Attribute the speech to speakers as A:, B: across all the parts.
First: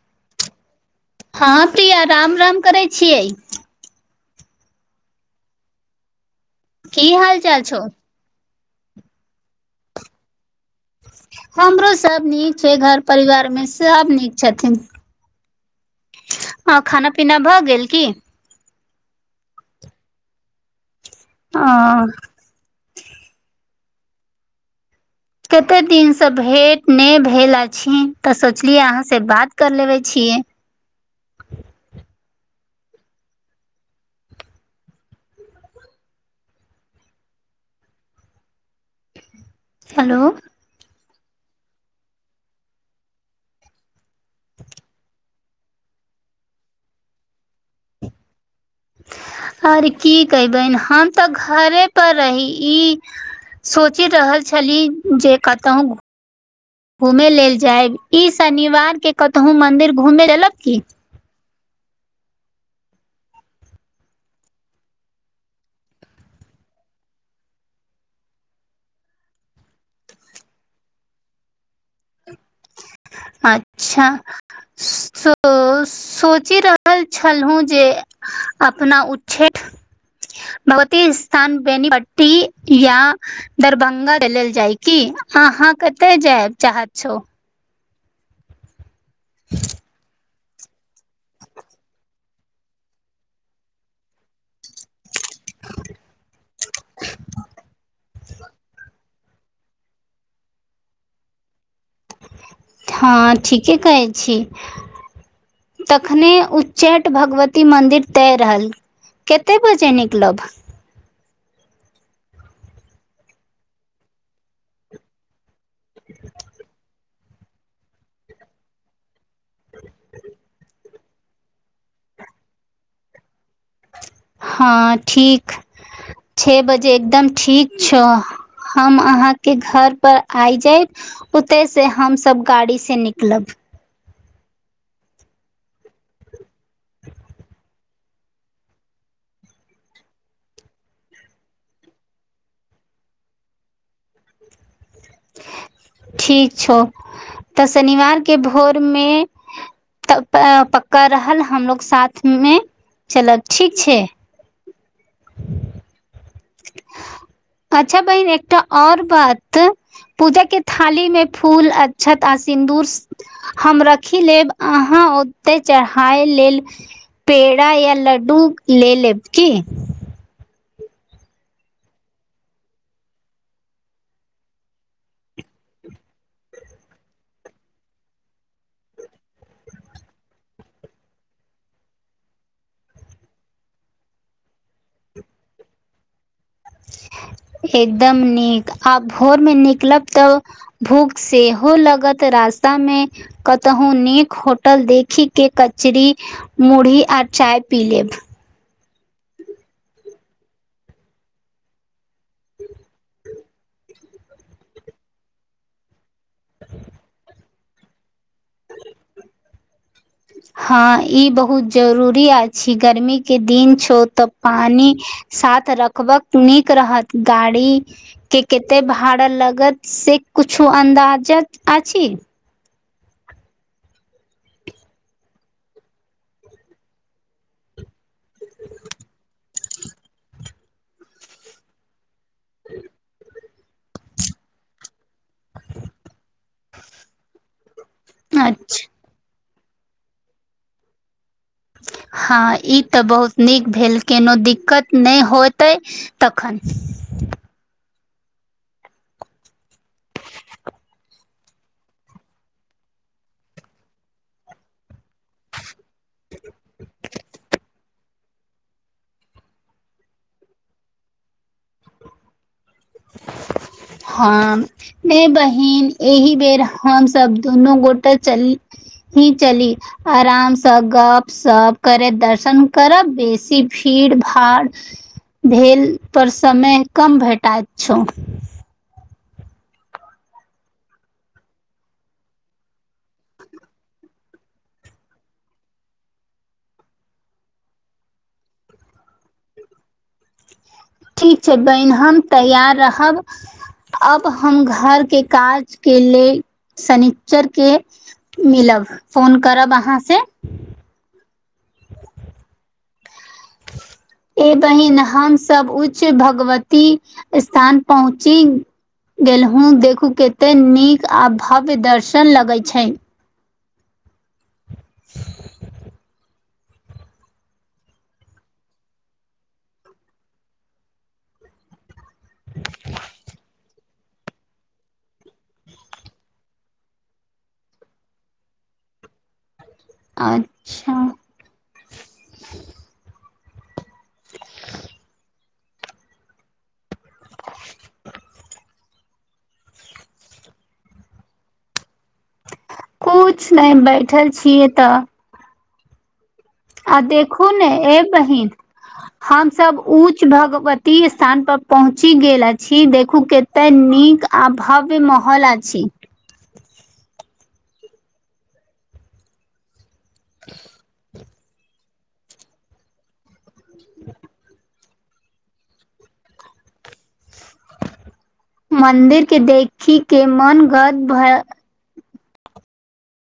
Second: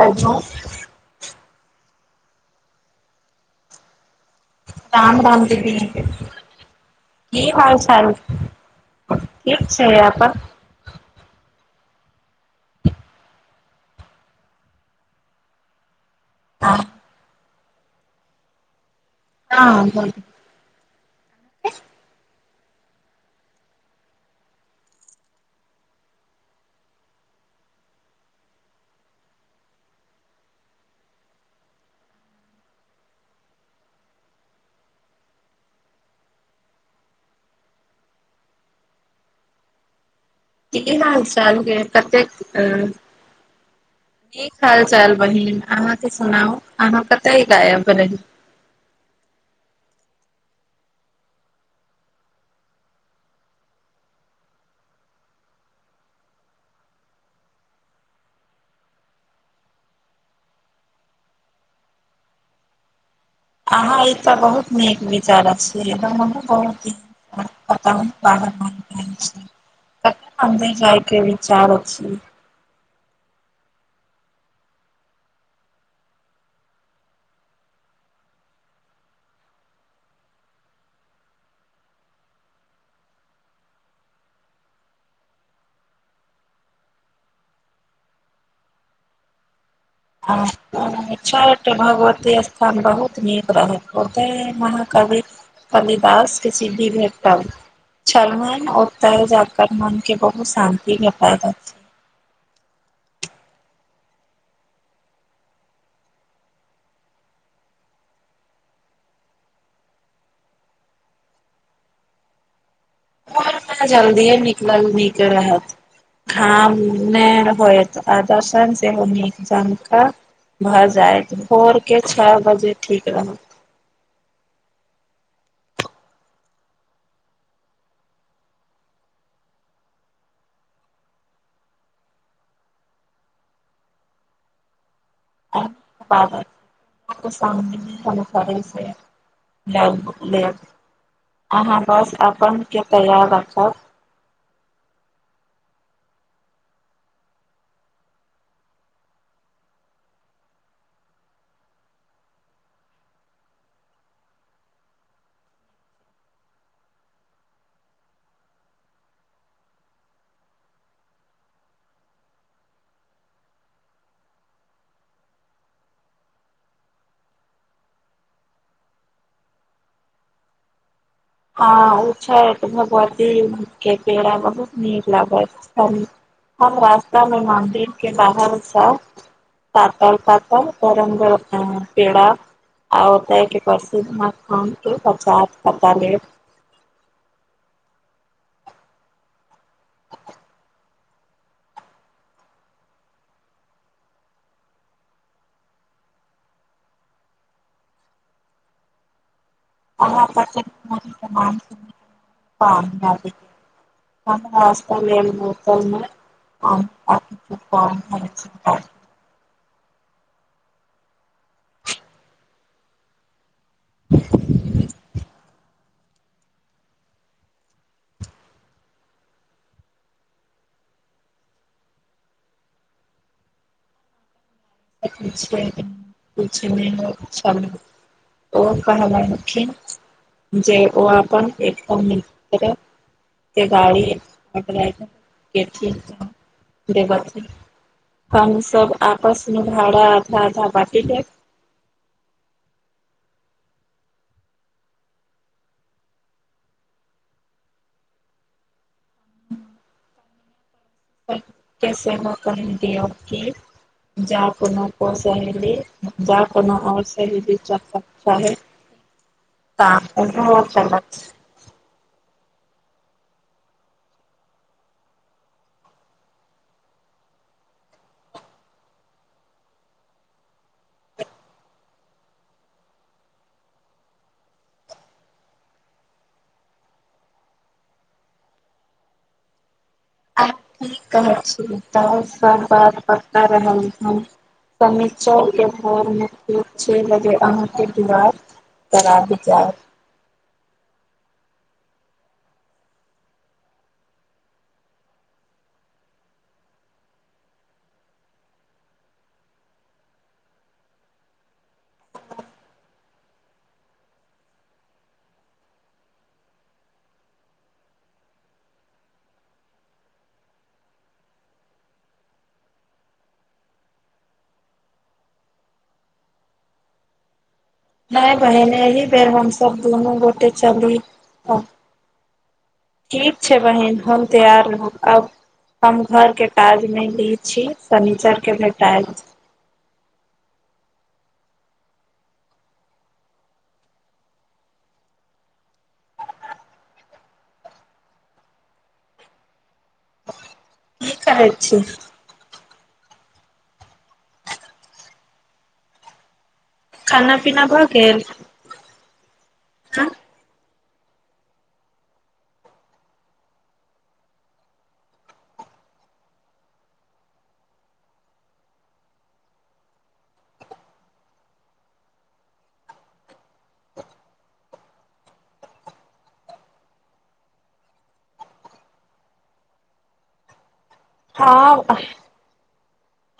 A: आ जौ
B: हँ प्रिया राम राम करै छियै।
A: राम राम दीदी की हाल -चाल ठीक छैय अपन-
B: हमरो सब नीक छै घर परिवार मे सब निक छथिन। अ खाना पीना भऽ गेल की?
A: हँ [unintelligible]
B: अँ कते दिन से भेंट नै भेल अछि तऽ सोचलियै आहाँ से बात कर लेबे छियै। हेलो
A: की हाल- चाल गे कतेक अँ। निक हाल- चाल बहिन आहाँके सुनाउ आहाँ कतेय गायब रहै।
B: आर की कहि बहिन हम तऽ घरे पर रही ई। सोचि रहल छली जे कतहूँ। घुमे लेल जायब ई शनिवार के कतहु मन्दिर घुमे लेल की।
A: आहाँ ई तऽ बहुत नीक विचार छी हमहुँ बहुत निक- पता [unintelligible] [unintelligible] मन्दिर जाइके विचारो छी।
B: अच्छा सो सोचि रहल छेलहुँ जे। अपना उच्छेद। भगबती स्थान बेनी पट्टी या। दरभंगा लेल जाय की आहाँ कतऽ जेएब चाहत छौ? [unintelligible]
A: छठ भगवती स्थान बहुत नीक रहै ओतेै महाकवि। कालिदास के सिद्धि भेटल छेलहुँ [unintelligible] ते जाकर मनके बहुत शान्ति भेटल देत।
B: हँ ठीके कहै छी। तखने उच्चैठ भगवती मन्दिर तय रहल। कते बजे निकलब?
A: जल्दीए निकलल नीक रहत धाम- नै होयत आ दोसर सेहो निक जैन कऽ। भऽ जायइत भोर के छ बजे ठीक रहत।
B: हँ ठीक छे बजे एकदम ठीक छौ। हम आहाँके घर पर आय जायब। ओतेैसे हमसब गाड़ी से निकलब।
A: बाबा [unintelligible] करै से। लब लेब आहाँ बस अपन के तैयार रखब।
B: ठीक छौ तऽ शनिवार के भोरमे- तऽ पक्का रहल हमलोग साथ मे चलब ठीक छै। अच्छा बहिन एकटा और बात- पूजा के थाली मे फूल अक्षत आ सिन्दूर स- हम रखी लेब अहाँ ओत्तै चढ़ाइ लेल पेड़ा या लड्डू ले लेब की?
A: हँ ओ छै त भगवती के पेड़ा बहुत नीक लागत। हम रास्ता मे मन्दिर के बाहर सँ पातल- पातल गरम गर म पेड़ा आ ओतय के प्रसिद्ध मखान के प्रसाद पत्ता लेब।
B: एकदम नीक आब भोर मे निकलब तऽ भूख सेहो लगत रास्ता मे। कतहू नीक होटल देखी के कचरी मुरही आ चाय पी लेब।
A: अाँान [inaudible] आ मतमे [unintelligible] बोतल मे [inaudible]
B: हँ इ बहुत जरूरी अछि गर्मी के दिन छो तऽ पानी साथ रखबक नीक रहत गाड़ी के केते भाड़ा लगत से कुछु अन्दाजत अछि?
A: तर् तीच सम [inaudible] ओ कहलखिन जे ओ अपन ए कम्मी के गाड़ी रखलथि हें। के [unintelligible] हम
B: अच्छा
A: सब आपस भाड़ा आधा- आधा बांटि के
B: हँ इ त बहुत नीक भेल केनो दिक्कत नै होतै। तखन
A: कैसे मकडौ [unintelligible] कि जा कोनो सी जा कोनो आओर स च [inaudible] त [inaudible]
B: हम नै बहिन एहि बेर हमसब दुनू गोटे चली ही चली। आराम सँ गप- सप करैत दर्शन करब बेसी भीड़- भाड़ भेल पर समय कम भेटायत छौं।
A: आ की कहै छी तैं सब बात बता रहल हँ। शनिचर के भोर मे छे लगे अहाँके दुआर पर आबि जायब।
B: ठीक छै बहिन हम तैयार रहब। अब हम घर के काज के ले शनिच्चर के मिलब फोन करब अहाँ से। ए बहिन हमसब उच्च भगवती स्थान पहुँची गेलहुँ देखू केते नीक आ भव्य दर्शन लगै छैन। [inaudible]
A: नै बहीन एहि बेर हमसब दुनू गोटे चली ठीक छै बहिन हम तैयार रहब आब हम घर के काज मे लीन छी शनीचर के भेटायब।
B: अच्छा। [inaudible] [inaudible]
A: की कहे छी।
B: कुछ नहि बैठल छियै तऽ। आ
A: खाना
B: देखू
A: पीना
B: ने
A: भऽ
B: ए
A: गेल
B: बहिन हमसब
A: हँ
B: उच्च भगवती। ती स्थान पर पहुँची गेल अछि देखू कते नीक आ भव्य महल अछि। [inaudible] [inaudible] मन्दिर के देखी के मनगद।
A: हँ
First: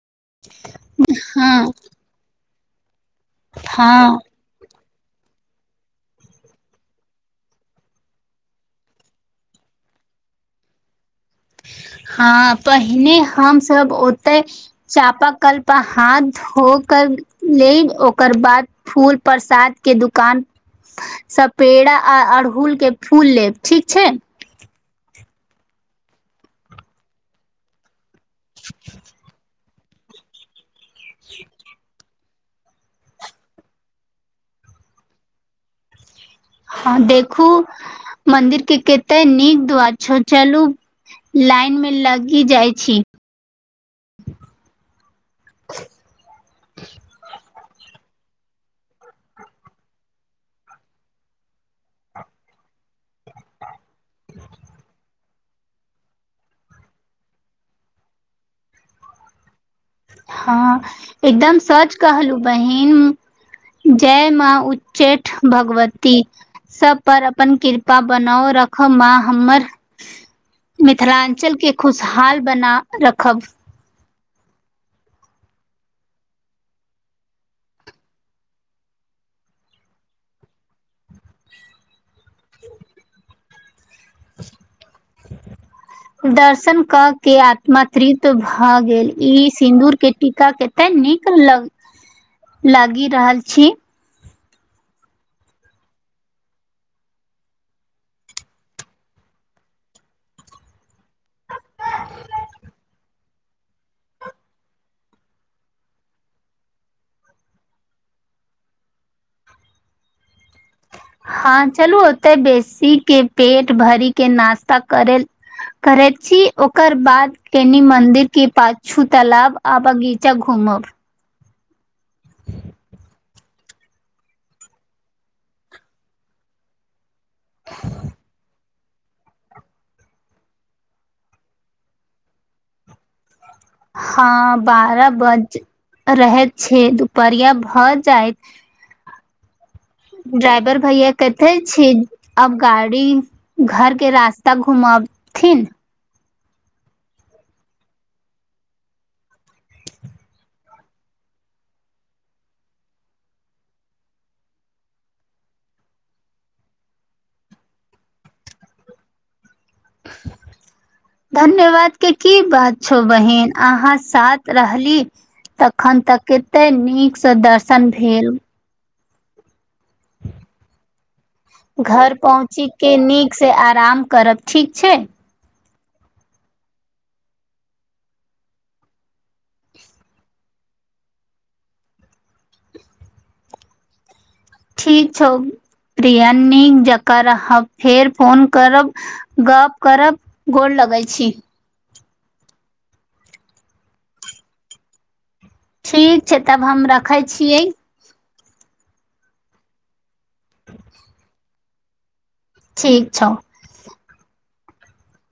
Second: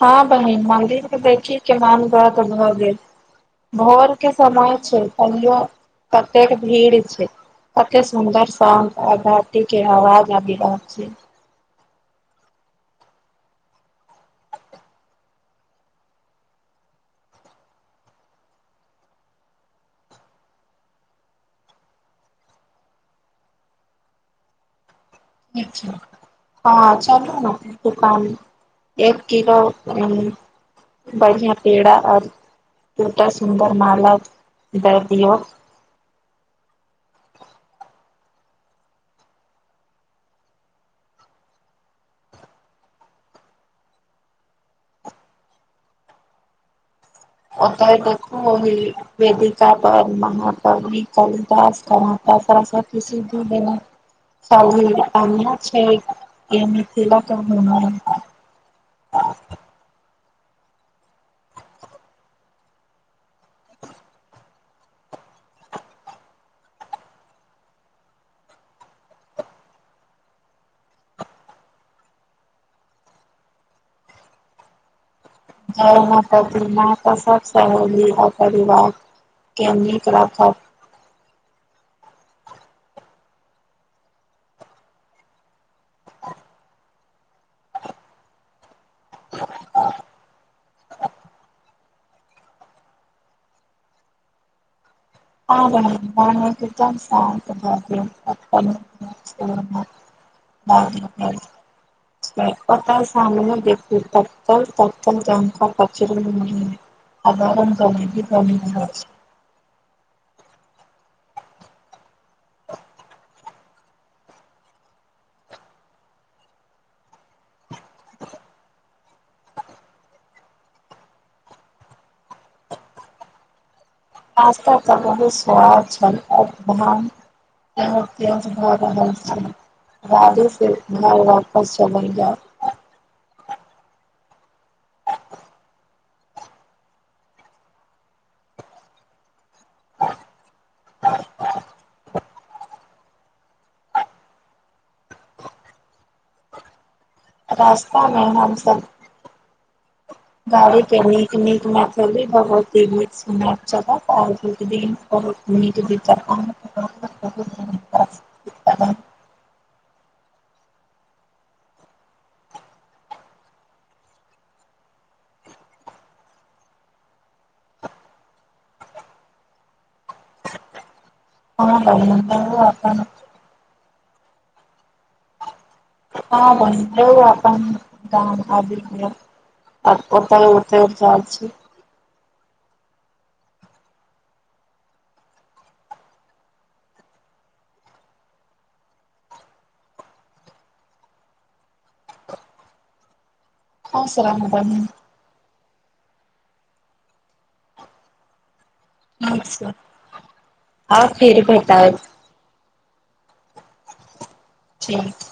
A: हँ बहिन मन्दिर के देखी
B: हँ
A: के मोन। तऽ भऽ गेल भर
B: हँ
A: के। समय छै तहियो ततेक भीड़ छै। कते सुदर सां घाटी के आवाज आबि रहल छै।
B: हँ पहिने हमसभ ओते। चापा कल्पा हाथ धो कर लेब ओकर बाद। फूल प्रसाद के दुकान। सपेड़ा आ अड़हुल के फूल लेब ठीक छै।
A: ठीक छै। हँ चलू न दुकान एक किलो। बढ़िया पेड़ा आऔर दूटा सुन्दर माला द दियौ।
B: हँ देखू मन्दिर के कते नीक द्वार छौ चलू। लाइन मे लगी जाइ छी।
A: ओतय देखकह। वेदिका पर मह कवि कालिदास कर मसि। [unintelligible]
B: हँ एकदम सच कहलहु बहिन जय माँ उ। उचेठ भगवती। सब पर अपन कृपा बनाओ रखब माँ हमर। मिथिलाञ्चलके खुशहाल बना रखब।
A: जय माता दी न कस सहली आ परिवार। केमनी खराब ख।
B: [unintelligible] [inaudible] दर्शन क के आत्म तृप भ गेल इ सिंन्दूर के टीका कते निक लग। लागि रहल छी।
A: [unintelligible] [unintelligible]
B: [unintelligible]
A: कत सामने देखू तल ततल जक कच। [unintelligible]
B: हँ चलू ओते बेसी के पेट भर के नास्ता करल। करैत छी ओकर बाद कनि मंन्दिर के पाछू तालब आ बगीचा घूमब।
A: पास्ता तऽ बहुत स्वाद छल आओर। त त बहुत आदाम स। बादे सेिर घर वापस छलैया।
B: हँ बारह बज रहे छै दुपहरिया भऽ जायत ड्राइवर भैया कतेै छी आब गाड़ी घर के रास्ता घुमबथिन
A: रास्तामे हमसब गाड़ी के नीक नीक मैथिली भगवती गीत सुनेब जगत और नीक दिन बहुत नीक [unintelligible]
B: [unintelligible] धन्यवादके की बात छौ बहिन अहाँ साथ रहली तखन तऽ कते नीक से दर्शन भेल
A: अहाँ
B: घर
A: अभिनंदन
B: पहुँची के
A: अपन
B: नीक से आराम करब ठीक छै
A: हँ बहिन बउओ अपन आबि गेल आ ओत उतेर जाए छी
B: ठीक छौ प्रिया नीक जकाँ रहब फेर फोन करब गप्प करब गोरलगै छी
A: खुश रह बहिन
B: ठीक छै तब हम रखै छियै
A: ठीक छै हँ फेर भेटायब
B: ठीक छौ
A: ठीक